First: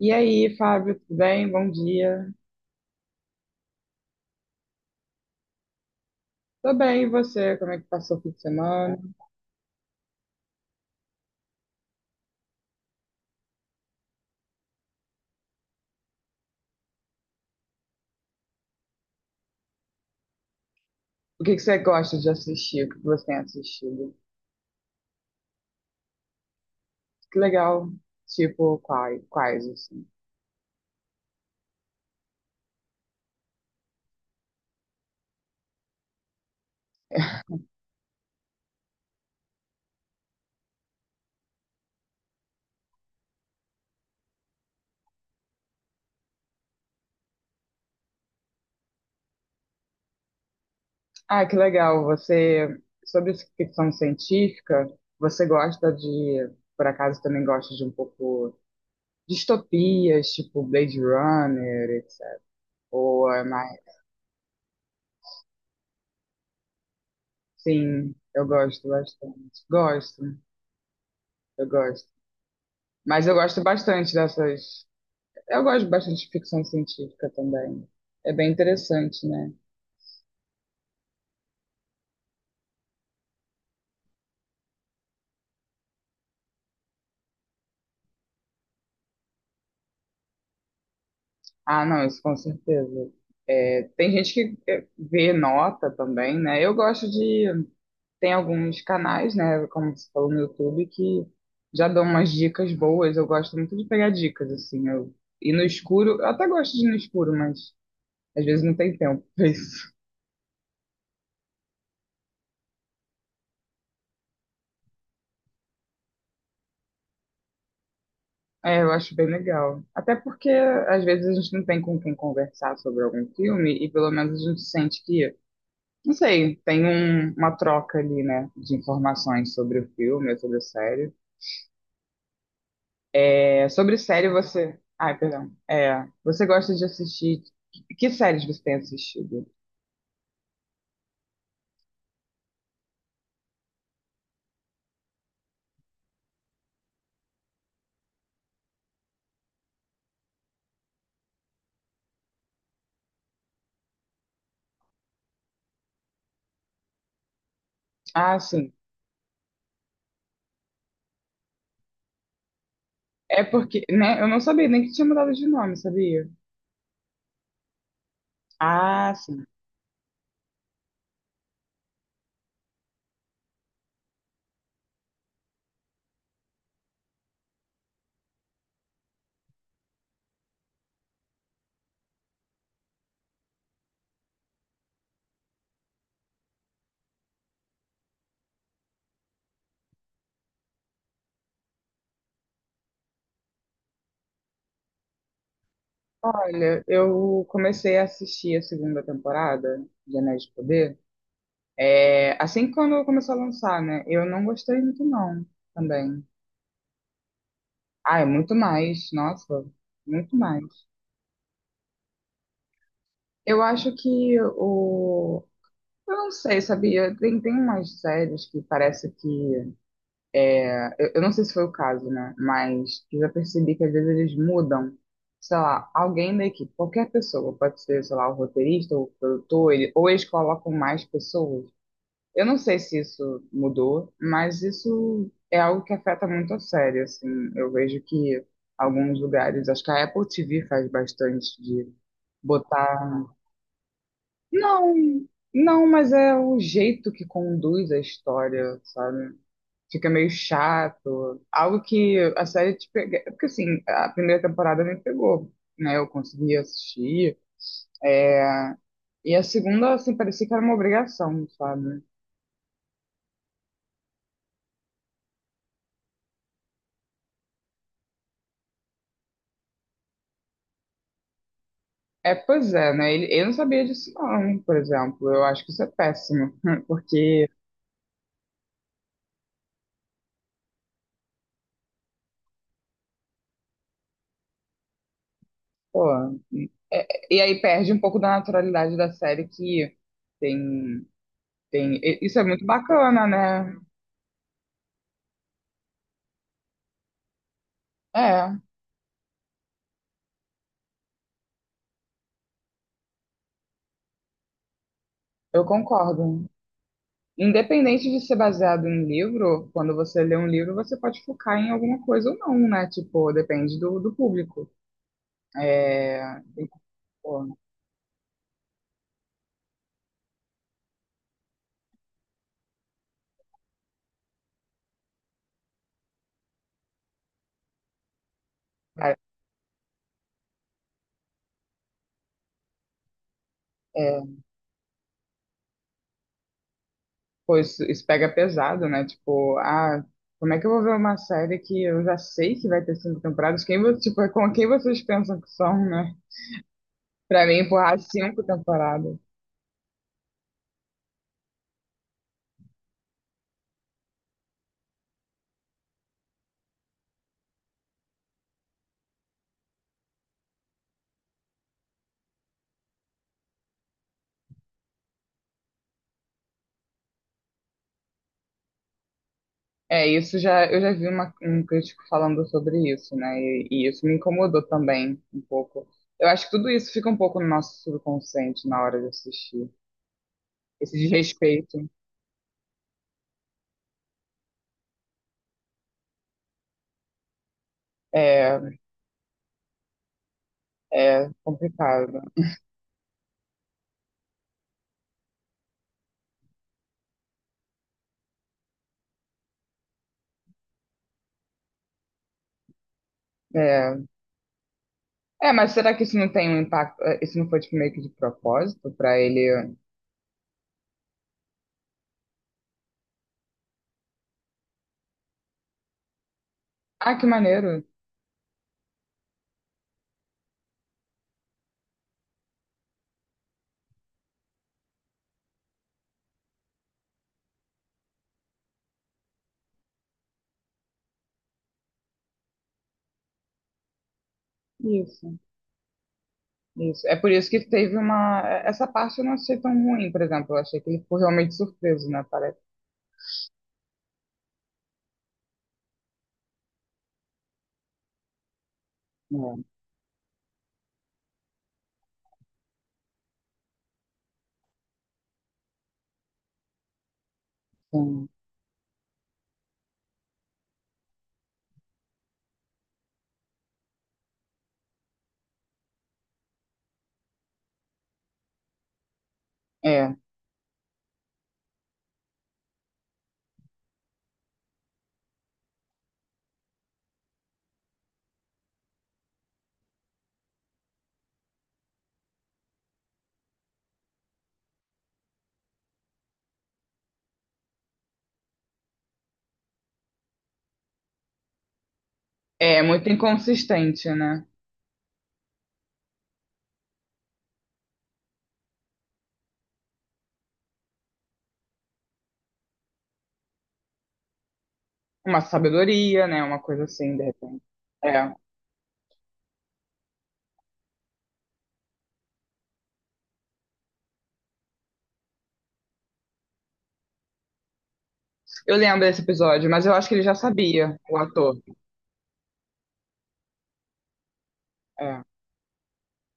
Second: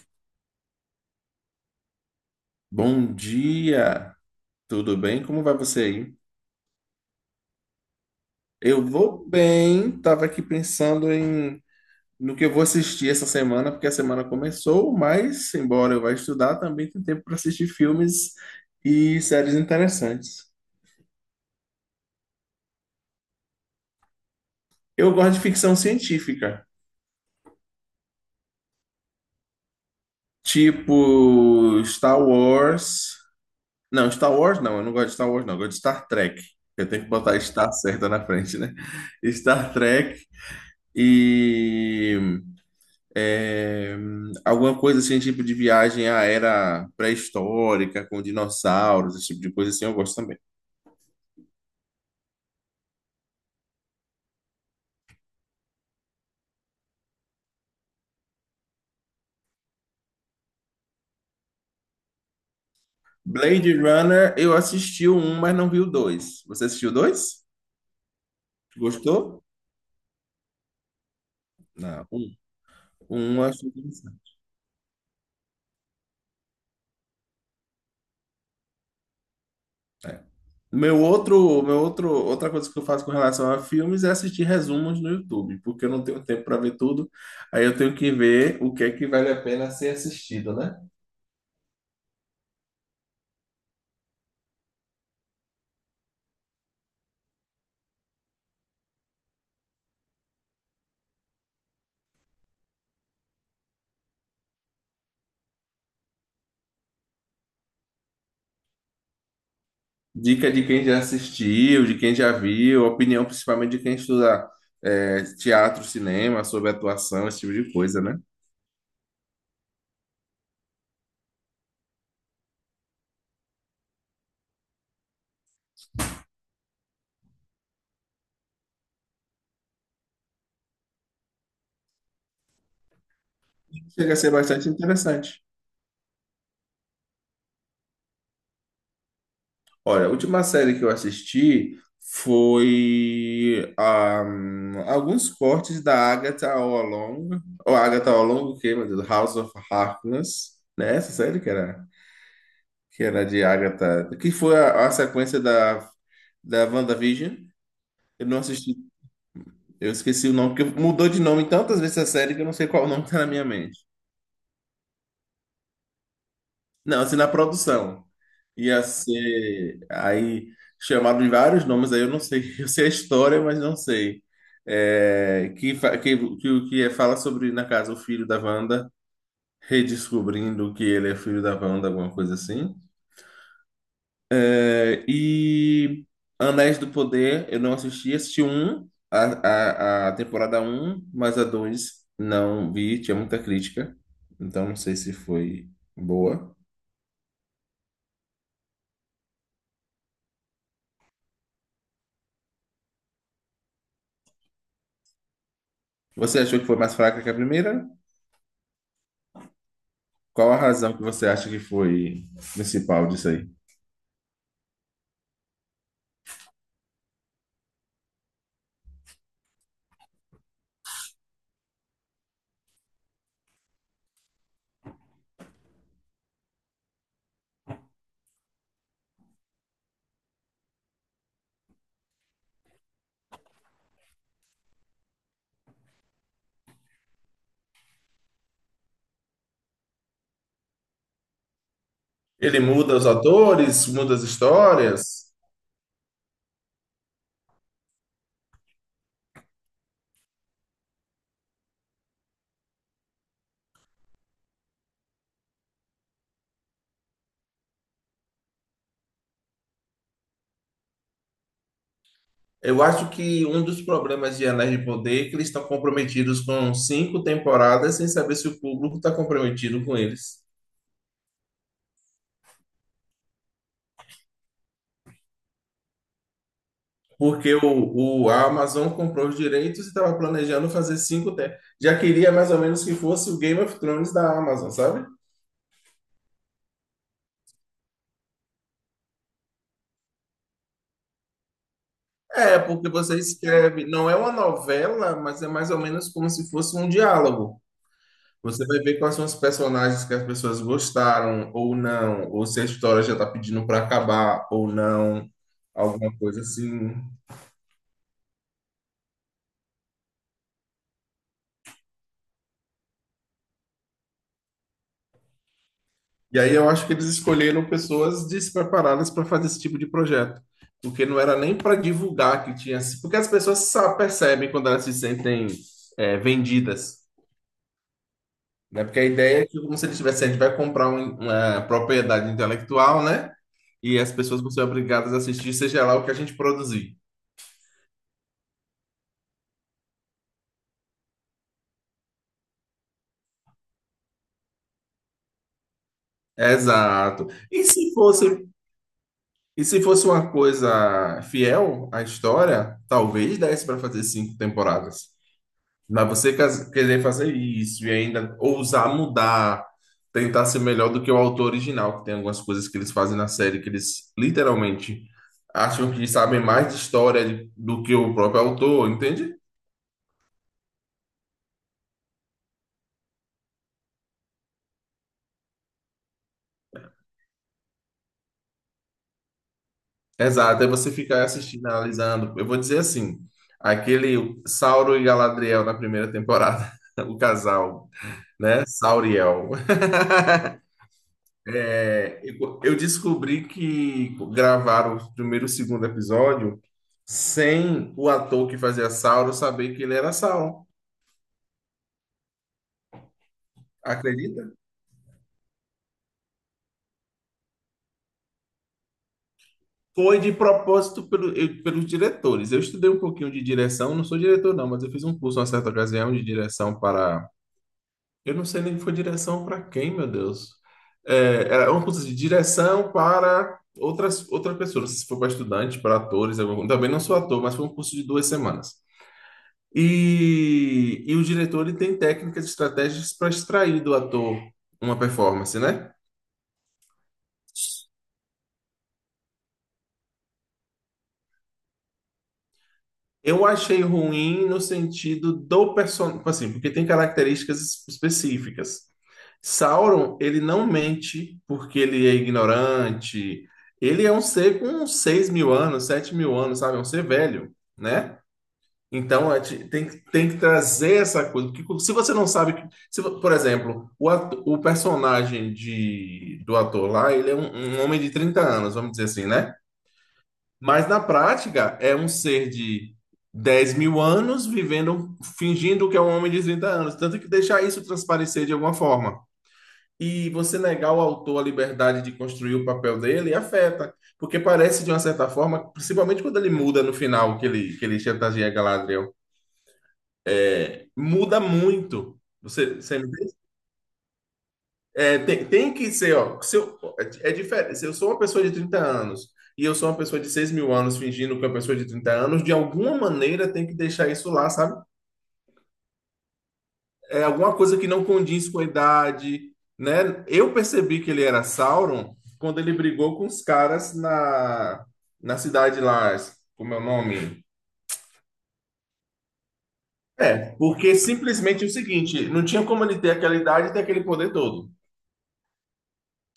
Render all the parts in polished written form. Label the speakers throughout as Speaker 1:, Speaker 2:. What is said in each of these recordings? Speaker 1: E aí, Fábio, tudo bem? Bom dia.
Speaker 2: Bom dia, tudo bem? Como vai você aí?
Speaker 1: Tô bem, e você? Como é que passou o fim de
Speaker 2: Eu
Speaker 1: semana?
Speaker 2: vou bem, tava aqui pensando no que eu vou assistir essa semana, porque a semana começou, mas embora eu vá estudar, também tem tempo para assistir filmes e séries interessantes.
Speaker 1: O que que você gosta de assistir? O que que você tem assistido?
Speaker 2: Eu gosto de ficção científica,
Speaker 1: Que legal. Tipo, quais, assim?
Speaker 2: tipo Star Wars. Não, Star Wars não, eu não gosto de Star Wars não, eu gosto de Star Trek. Eu tenho que botar Star certa na frente, né? Star Trek e É, alguma coisa assim, tipo de viagem à era pré-histórica, com dinossauros, esse tipo de coisa assim, eu gosto também.
Speaker 1: Ah, que legal. Você, sobre ficção científica, você gosta de, por acaso, também gosta de um pouco distopias, tipo Blade Runner, etc. Ou é
Speaker 2: Blade
Speaker 1: mais...
Speaker 2: Runner, eu assisti o um, mas não vi o dois. Você assistiu o dois?
Speaker 1: Sim, eu gosto
Speaker 2: Gostou?
Speaker 1: bastante. Gosto, eu
Speaker 2: Não,
Speaker 1: gosto.
Speaker 2: um.
Speaker 1: Mas eu
Speaker 2: Um eu
Speaker 1: gosto
Speaker 2: acho
Speaker 1: bastante
Speaker 2: interessante.
Speaker 1: dessas. Eu gosto bastante de ficção científica também. É bem interessante, né?
Speaker 2: É. Outra coisa que eu faço com relação a filmes é assistir resumos no YouTube, porque eu não tenho tempo para ver tudo. Aí eu tenho que ver o que é que vale a pena ser assistido, né?
Speaker 1: Ah, não, isso com certeza. É, tem gente que é, vê nota também, né? Eu gosto de. Tem alguns canais, né? Como você falou no YouTube, que já dão umas dicas boas. Eu gosto muito de pegar dicas, assim. E no escuro, eu até gosto de ir no escuro, mas às vezes não tem tempo pra isso.
Speaker 2: Dica de quem já assistiu, de quem já viu, opinião principalmente de quem estuda teatro, cinema, sobre atuação, esse tipo de coisa, né?
Speaker 1: É, eu acho bem legal. Até porque às vezes a gente não tem com quem conversar sobre algum filme e pelo menos a gente sente que. Não sei, tem uma troca ali, né, de informações sobre o filme, ou sobre a série. É, sobre
Speaker 2: Chega a
Speaker 1: série
Speaker 2: ser bastante
Speaker 1: você. Ai,
Speaker 2: interessante.
Speaker 1: perdão. É, você gosta de assistir. Que séries você tem assistido?
Speaker 2: Olha, a última série que eu assisti foi alguns cortes da Agatha All Along, ou Agatha All Along, o quê, meu Deus? House of Harkness, né? Essa série que era, de Agatha, que foi a sequência da WandaVision. Eu
Speaker 1: Ah,
Speaker 2: não
Speaker 1: sim.
Speaker 2: assisti Eu esqueci o nome, porque mudou de nome tantas vezes a série que eu não sei qual o nome que tá na
Speaker 1: É
Speaker 2: minha mente.
Speaker 1: porque, né, eu não sabia nem que tinha mudado de nome, sabia?
Speaker 2: Não, assim, na produção. Ia
Speaker 1: Ah, sim.
Speaker 2: ser. Aí chamaram de vários nomes, aí eu não sei. Eu sei a história, mas não sei. É, que, fa- que é, fala sobre, na casa, o filho da Wanda redescobrindo que ele é filho da Wanda, alguma coisa assim. E Anéis do Poder, eu não assisti, assisti um, a temporada um, mas a 2 não vi, tinha muita crítica, então não sei se foi boa.
Speaker 1: Olha, eu comecei a assistir a segunda temporada de Anéis de Poder. É, assim que quando começou a lançar, né? Eu não gostei muito, não, também.
Speaker 2: Você achou que foi mais fraca que a primeira?
Speaker 1: Ah, é muito mais, nossa, muito
Speaker 2: Qual a
Speaker 1: mais.
Speaker 2: razão que você acha que foi principal disso aí?
Speaker 1: Eu acho que o. Eu não sei, sabia? Tem umas séries que parece que. Eu não sei se foi o caso, né? Mas eu já percebi que às vezes eles mudam, sei lá, alguém da equipe, qualquer pessoa, pode ser, sei lá, o roteirista, o produtor, ele, ou eles colocam mais pessoas. Eu não sei se isso mudou, mas isso é algo que afeta muito a série, assim. Eu vejo que alguns lugares, acho que a Apple TV faz bastante de
Speaker 2: Ele muda os
Speaker 1: botar.
Speaker 2: atores, muda as
Speaker 1: Não,
Speaker 2: histórias.
Speaker 1: não, mas é o jeito que conduz a história, sabe? Fica meio chato. Algo que a série te pega. Porque assim, a primeira temporada me pegou, né? Eu consegui assistir. E a segunda, assim, parecia que era uma obrigação, sabe?
Speaker 2: Eu acho que um dos problemas de Anéis de Poder é que eles estão comprometidos com cinco temporadas sem saber se o público está comprometido com eles.
Speaker 1: É, pois é, né? Eu não sabia disso, não, por exemplo. Eu acho que isso é péssimo. Porque,
Speaker 2: Porque a Amazon comprou os direitos e estava planejando fazer já queria mais ou menos que fosse o Game of Thrones da Amazon, sabe?
Speaker 1: pô. é- e aí perde um pouco da naturalidade da série que tem. Tem, isso é
Speaker 2: É,
Speaker 1: muito
Speaker 2: porque você
Speaker 1: bacana, né?
Speaker 2: escreve, não é uma novela, mas é mais ou menos como se fosse um diálogo.
Speaker 1: É,
Speaker 2: Você vai ver quais são os personagens que as pessoas gostaram ou não, ou se a história já está pedindo para acabar ou não,
Speaker 1: eu
Speaker 2: alguma coisa
Speaker 1: concordo.
Speaker 2: assim.
Speaker 1: Independente de ser baseado em livro, quando você lê um livro, você pode focar em alguma coisa ou não, né? Tipo, depende do público.
Speaker 2: E
Speaker 1: É
Speaker 2: aí eu acho que eles
Speaker 1: pô,
Speaker 2: escolheram pessoas despreparadas para fazer esse tipo de projeto, porque não era nem para divulgar que tinha, porque as pessoas percebem quando elas se sentem vendidas, né? Porque a
Speaker 1: cara,
Speaker 2: ideia é que como se eles tivessem, a gente vai comprar uma propriedade intelectual, né? E as
Speaker 1: é,
Speaker 2: pessoas vão ser obrigadas a assistir, seja lá o que a gente produzir.
Speaker 1: pô, isso pega pesado, né? Tipo, ah, como é que eu vou ver uma série que eu já sei que vai ter cinco temporadas? Quem, tipo, com quem vocês pensam que são, né?
Speaker 2: Exato.
Speaker 1: Pra mim,
Speaker 2: E se
Speaker 1: empurrar cinco
Speaker 2: fosse,
Speaker 1: temporadas.
Speaker 2: e se fosse uma coisa fiel à história, talvez desse para fazer cinco temporadas. Mas você querer fazer isso e ainda ousar mudar, tentar ser melhor do que o autor original, que tem algumas coisas que eles fazem na série que eles literalmente acham que sabem mais de história do que o próprio autor, entende?
Speaker 1: É, isso já, eu já vi um crítico falando sobre isso, né? E isso me incomodou também um pouco. Eu acho que tudo isso fica um pouco no nosso subconsciente na hora de assistir.
Speaker 2: Exato, aí você
Speaker 1: Esse
Speaker 2: fica assistindo,
Speaker 1: desrespeito
Speaker 2: analisando. Eu vou dizer assim, aquele Sauron e Galadriel na primeira temporada, o casal, né?
Speaker 1: é,
Speaker 2: Sauriel.
Speaker 1: é complicado.
Speaker 2: Eu descobri que gravaram o primeiro e o segundo episódio sem o ator que fazia Sauron saber que ele era Sauron.
Speaker 1: É,
Speaker 2: Acredita?
Speaker 1: é, mas será que isso não tem um impacto? Isso não foi tipo, meio que de propósito pra ele?
Speaker 2: Foi de propósito pelos diretores. Eu estudei um pouquinho de direção, não sou diretor não, mas eu fiz um curso uma certa ocasião de direção
Speaker 1: Ah, que
Speaker 2: para.
Speaker 1: maneiro!
Speaker 2: Eu não sei nem que foi direção para quem, meu Deus. É, era um curso de direção para outra pessoa. Não sei se foi para estudantes, para atores. Também não sou ator, mas foi um curso de 2 semanas. E o diretor ele tem técnicas e estratégias para extrair do ator uma
Speaker 1: Isso,
Speaker 2: performance, né?
Speaker 1: isso. É por isso que teve uma. Essa parte eu não achei tão ruim, por exemplo. Eu achei que ele ficou realmente surpreso, né? Parece.
Speaker 2: Eu achei ruim no sentido do personagem, assim, porque tem características específicas.
Speaker 1: É,
Speaker 2: Sauron, ele não mente porque ele é ignorante. Ele é um ser com 6.000 anos, 7.000 anos, sabe? É um ser velho, né?
Speaker 1: sim.
Speaker 2: Então, tem que trazer essa coisa. Porque se você não sabe. Que- Se, vo- Por exemplo, o personagem do ator lá, ele é um homem de 30 anos, vamos dizer assim, né?
Speaker 1: É.
Speaker 2: Mas na prática, é um ser de 10.000 anos vivendo, fingindo que é um homem de 30 anos. Tanto que deixar isso transparecer de alguma forma. E você negar ao autor a liberdade de construir o papel dele afeta. Porque parece, de uma certa forma, principalmente quando ele muda no final, que ele chantageia Galadriel. Muda muito. Você,
Speaker 1: É
Speaker 2: você me
Speaker 1: muito
Speaker 2: entende?
Speaker 1: inconsistente, né?
Speaker 2: É, tem que ser, ó. Se eu, é diferente. Se eu sou uma pessoa de 30 anos e eu sou uma pessoa de 6.000 anos fingindo que é uma pessoa de 30 anos, de alguma maneira tem que deixar isso lá, sabe?
Speaker 1: Uma sabedoria, né? Uma coisa assim,
Speaker 2: É
Speaker 1: de
Speaker 2: alguma
Speaker 1: repente.
Speaker 2: coisa que não
Speaker 1: É.
Speaker 2: condiz com a idade, né? Eu percebi que ele era Sauron quando ele brigou com os caras na cidade lá, como é o nome?
Speaker 1: Eu lembro desse episódio, mas eu acho que ele já
Speaker 2: É, porque
Speaker 1: sabia, o ator.
Speaker 2: simplesmente é o seguinte, não tinha como ele ter aquela idade e ter aquele poder todo.
Speaker 1: É,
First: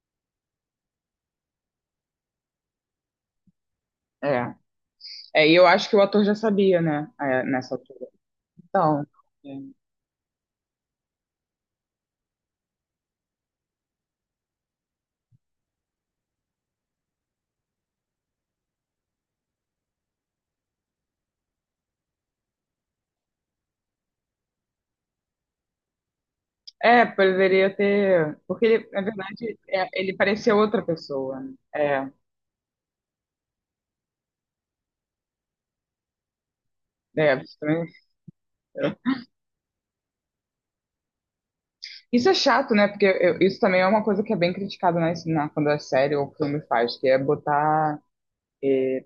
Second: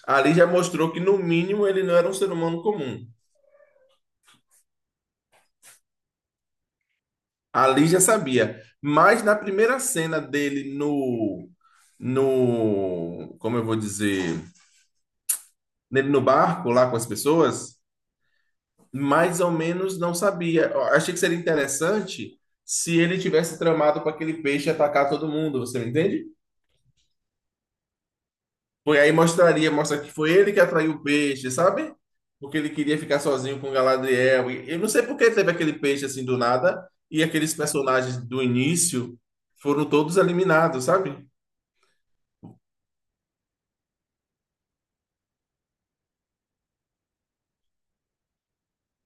Speaker 2: Ali já mostrou que, no mínimo, ele não era um ser humano comum.
Speaker 1: é. É, e eu acho que o ator já sabia, né? É, nessa
Speaker 2: Ali já
Speaker 1: altura.
Speaker 2: sabia.
Speaker 1: Então.
Speaker 2: Mas na
Speaker 1: É,
Speaker 2: primeira cena dele no, no, como eu vou dizer, nele no barco lá com as pessoas, mais ou menos não sabia. Eu achei que seria interessante se ele tivesse tramado para aquele peixe atacar todo mundo, você me entende?
Speaker 1: é, poderia ter. Porque ele,
Speaker 2: Foi
Speaker 1: na
Speaker 2: aí
Speaker 1: verdade,
Speaker 2: mostraria,
Speaker 1: é,
Speaker 2: mostra que
Speaker 1: ele
Speaker 2: foi ele
Speaker 1: parecia
Speaker 2: que
Speaker 1: outra
Speaker 2: atraiu o
Speaker 1: pessoa,
Speaker 2: peixe,
Speaker 1: né?
Speaker 2: sabe?
Speaker 1: É.
Speaker 2: Porque ele queria ficar sozinho com Galadriel. E eu não sei por que teve aquele peixe assim do nada e
Speaker 1: É,
Speaker 2: aqueles
Speaker 1: isso também.
Speaker 2: personagens do início foram todos eliminados, sabe?
Speaker 1: Isso é chato, né? Porque isso também é uma coisa que é bem criticada na, quando a série ou filme faz, que é botar. eh,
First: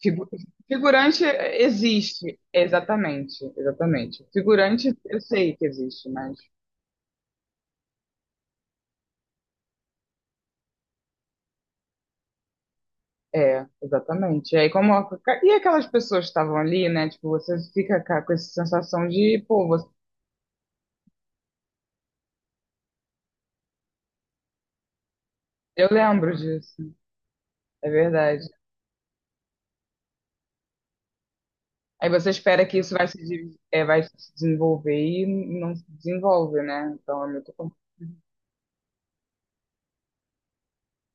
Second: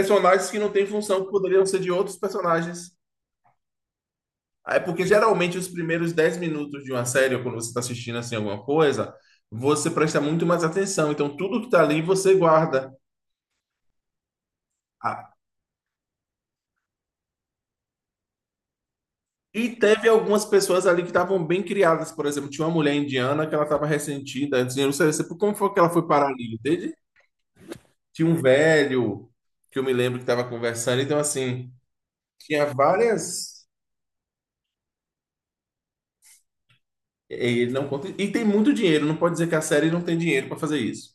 Speaker 1: Figu-
Speaker 2: que não têm
Speaker 1: Figurante
Speaker 2: função, que poderiam ser de outros
Speaker 1: existe,
Speaker 2: personagens.
Speaker 1: exatamente, exatamente.
Speaker 2: É
Speaker 1: Figurante
Speaker 2: porque
Speaker 1: eu sei
Speaker 2: geralmente
Speaker 1: que
Speaker 2: os
Speaker 1: existe,
Speaker 2: primeiros 10
Speaker 1: mas
Speaker 2: minutos de uma série, ou quando você está assistindo assim alguma coisa, você presta muito mais atenção. Então tudo que está ali você guarda.
Speaker 1: é, exatamente. E aí como e aquelas pessoas que estavam ali, né? Tipo, você fica com essa sensação de, pô,
Speaker 2: E
Speaker 1: você.
Speaker 2: teve algumas pessoas ali que estavam bem criadas, por exemplo, tinha uma mulher indiana que ela estava ressentida, antes de não sei como foi que
Speaker 1: Eu
Speaker 2: ela foi parar
Speaker 1: lembro
Speaker 2: ali,
Speaker 1: disso,
Speaker 2: entende?
Speaker 1: é
Speaker 2: Tinha um
Speaker 1: verdade.
Speaker 2: velho que eu me lembro que estava conversando, então assim,
Speaker 1: Aí você
Speaker 2: tinha
Speaker 1: espera que isso vai se,
Speaker 2: várias
Speaker 1: é, vai se desenvolver e não se desenvolve, né? Então é
Speaker 2: e
Speaker 1: muito
Speaker 2: ele
Speaker 1: complicado.
Speaker 2: não conta, e tem muito dinheiro, não pode dizer que a série não tem dinheiro para fazer isso.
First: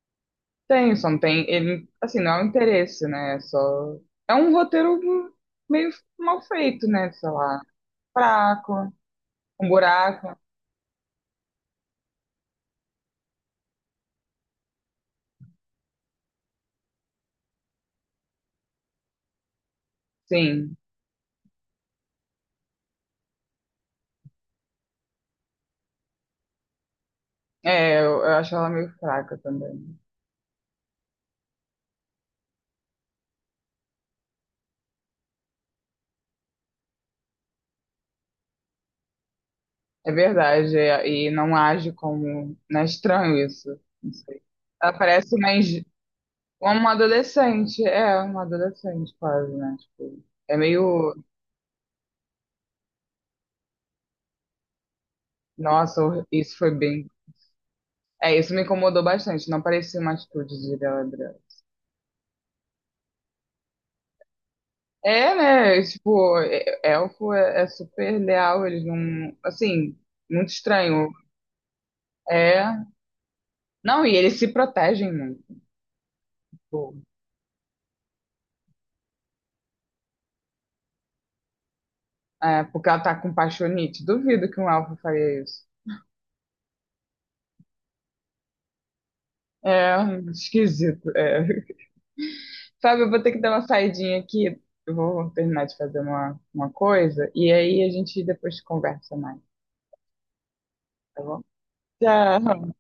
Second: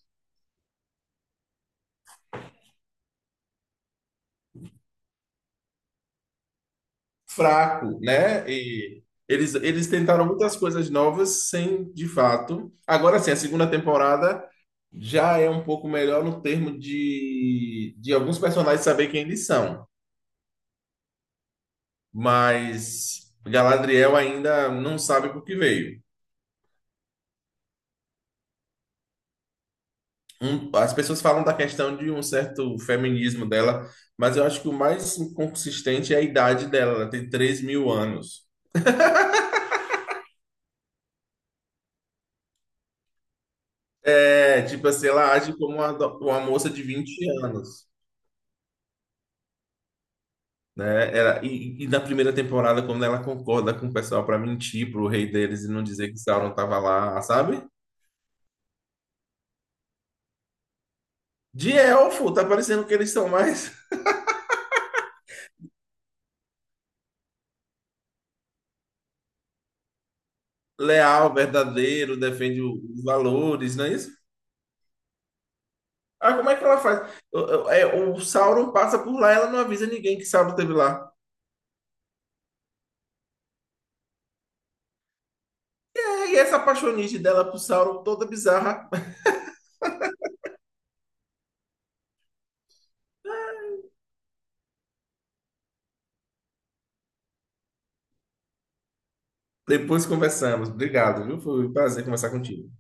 Speaker 1: Tem, só não tem, ele, assim, não é um interesse, né? É só é um roteiro meio mal feito, né? Sei lá,
Speaker 2: Fraco, né?
Speaker 1: fraco.
Speaker 2: E eles
Speaker 1: Um
Speaker 2: eles tentaram
Speaker 1: buraco,
Speaker 2: muitas coisas novas sem, de fato. Agora sim, a segunda temporada já é um pouco melhor no termo de alguns personagens saber quem eles são.
Speaker 1: sim.
Speaker 2: Mas Galadriel ainda não sabe por que veio.
Speaker 1: É, eu acho ela meio fraca também.
Speaker 2: As pessoas falam da questão de um certo feminismo dela, mas eu acho que o mais inconsistente é a idade dela, ela tem 3.000 anos.
Speaker 1: É verdade, é, e não age como. Não é estranho isso. Não sei.
Speaker 2: É, tipo
Speaker 1: Ela
Speaker 2: assim, ela
Speaker 1: parece uma,
Speaker 2: age como uma moça de
Speaker 1: uma
Speaker 2: vinte
Speaker 1: adolescente.
Speaker 2: anos,
Speaker 1: É, uma adolescente quase, né? Tipo, é
Speaker 2: né?
Speaker 1: meio.
Speaker 2: E na primeira temporada, quando ela concorda com o pessoal para mentir pro rei deles e não
Speaker 1: Nossa,
Speaker 2: dizer que Sauron
Speaker 1: isso foi
Speaker 2: tava
Speaker 1: bem.
Speaker 2: lá, sabe?
Speaker 1: É, isso me incomodou bastante. Não parecia uma atitude de Galadriel.
Speaker 2: De elfo, tá parecendo que eles são mais
Speaker 1: É, né? Tipo, elfo é, é super leal. Eles não. Assim, muito estranho.
Speaker 2: leal, verdadeiro, defende
Speaker 1: É.
Speaker 2: os valores, não é
Speaker 1: Não,
Speaker 2: isso?
Speaker 1: e eles se protegem muito.
Speaker 2: Ah, como é que ela
Speaker 1: Tipo,
Speaker 2: faz? O Sauron passa por lá, ela não avisa ninguém que Sauron esteve lá.
Speaker 1: é, porque ela tá com um paixonite. Duvido que um elfo faria isso.
Speaker 2: É, e essa apaixonite dela pro Sauron toda bizarra.
Speaker 1: É esquisito. É. Fábio, eu vou ter que dar uma saidinha aqui. Eu vou terminar de fazer uma coisa. E aí a gente depois conversa mais,
Speaker 2: Depois conversamos.
Speaker 1: tá
Speaker 2: Obrigado, viu?
Speaker 1: bom?
Speaker 2: Foi um prazer conversar contigo.
Speaker 1: Tchau.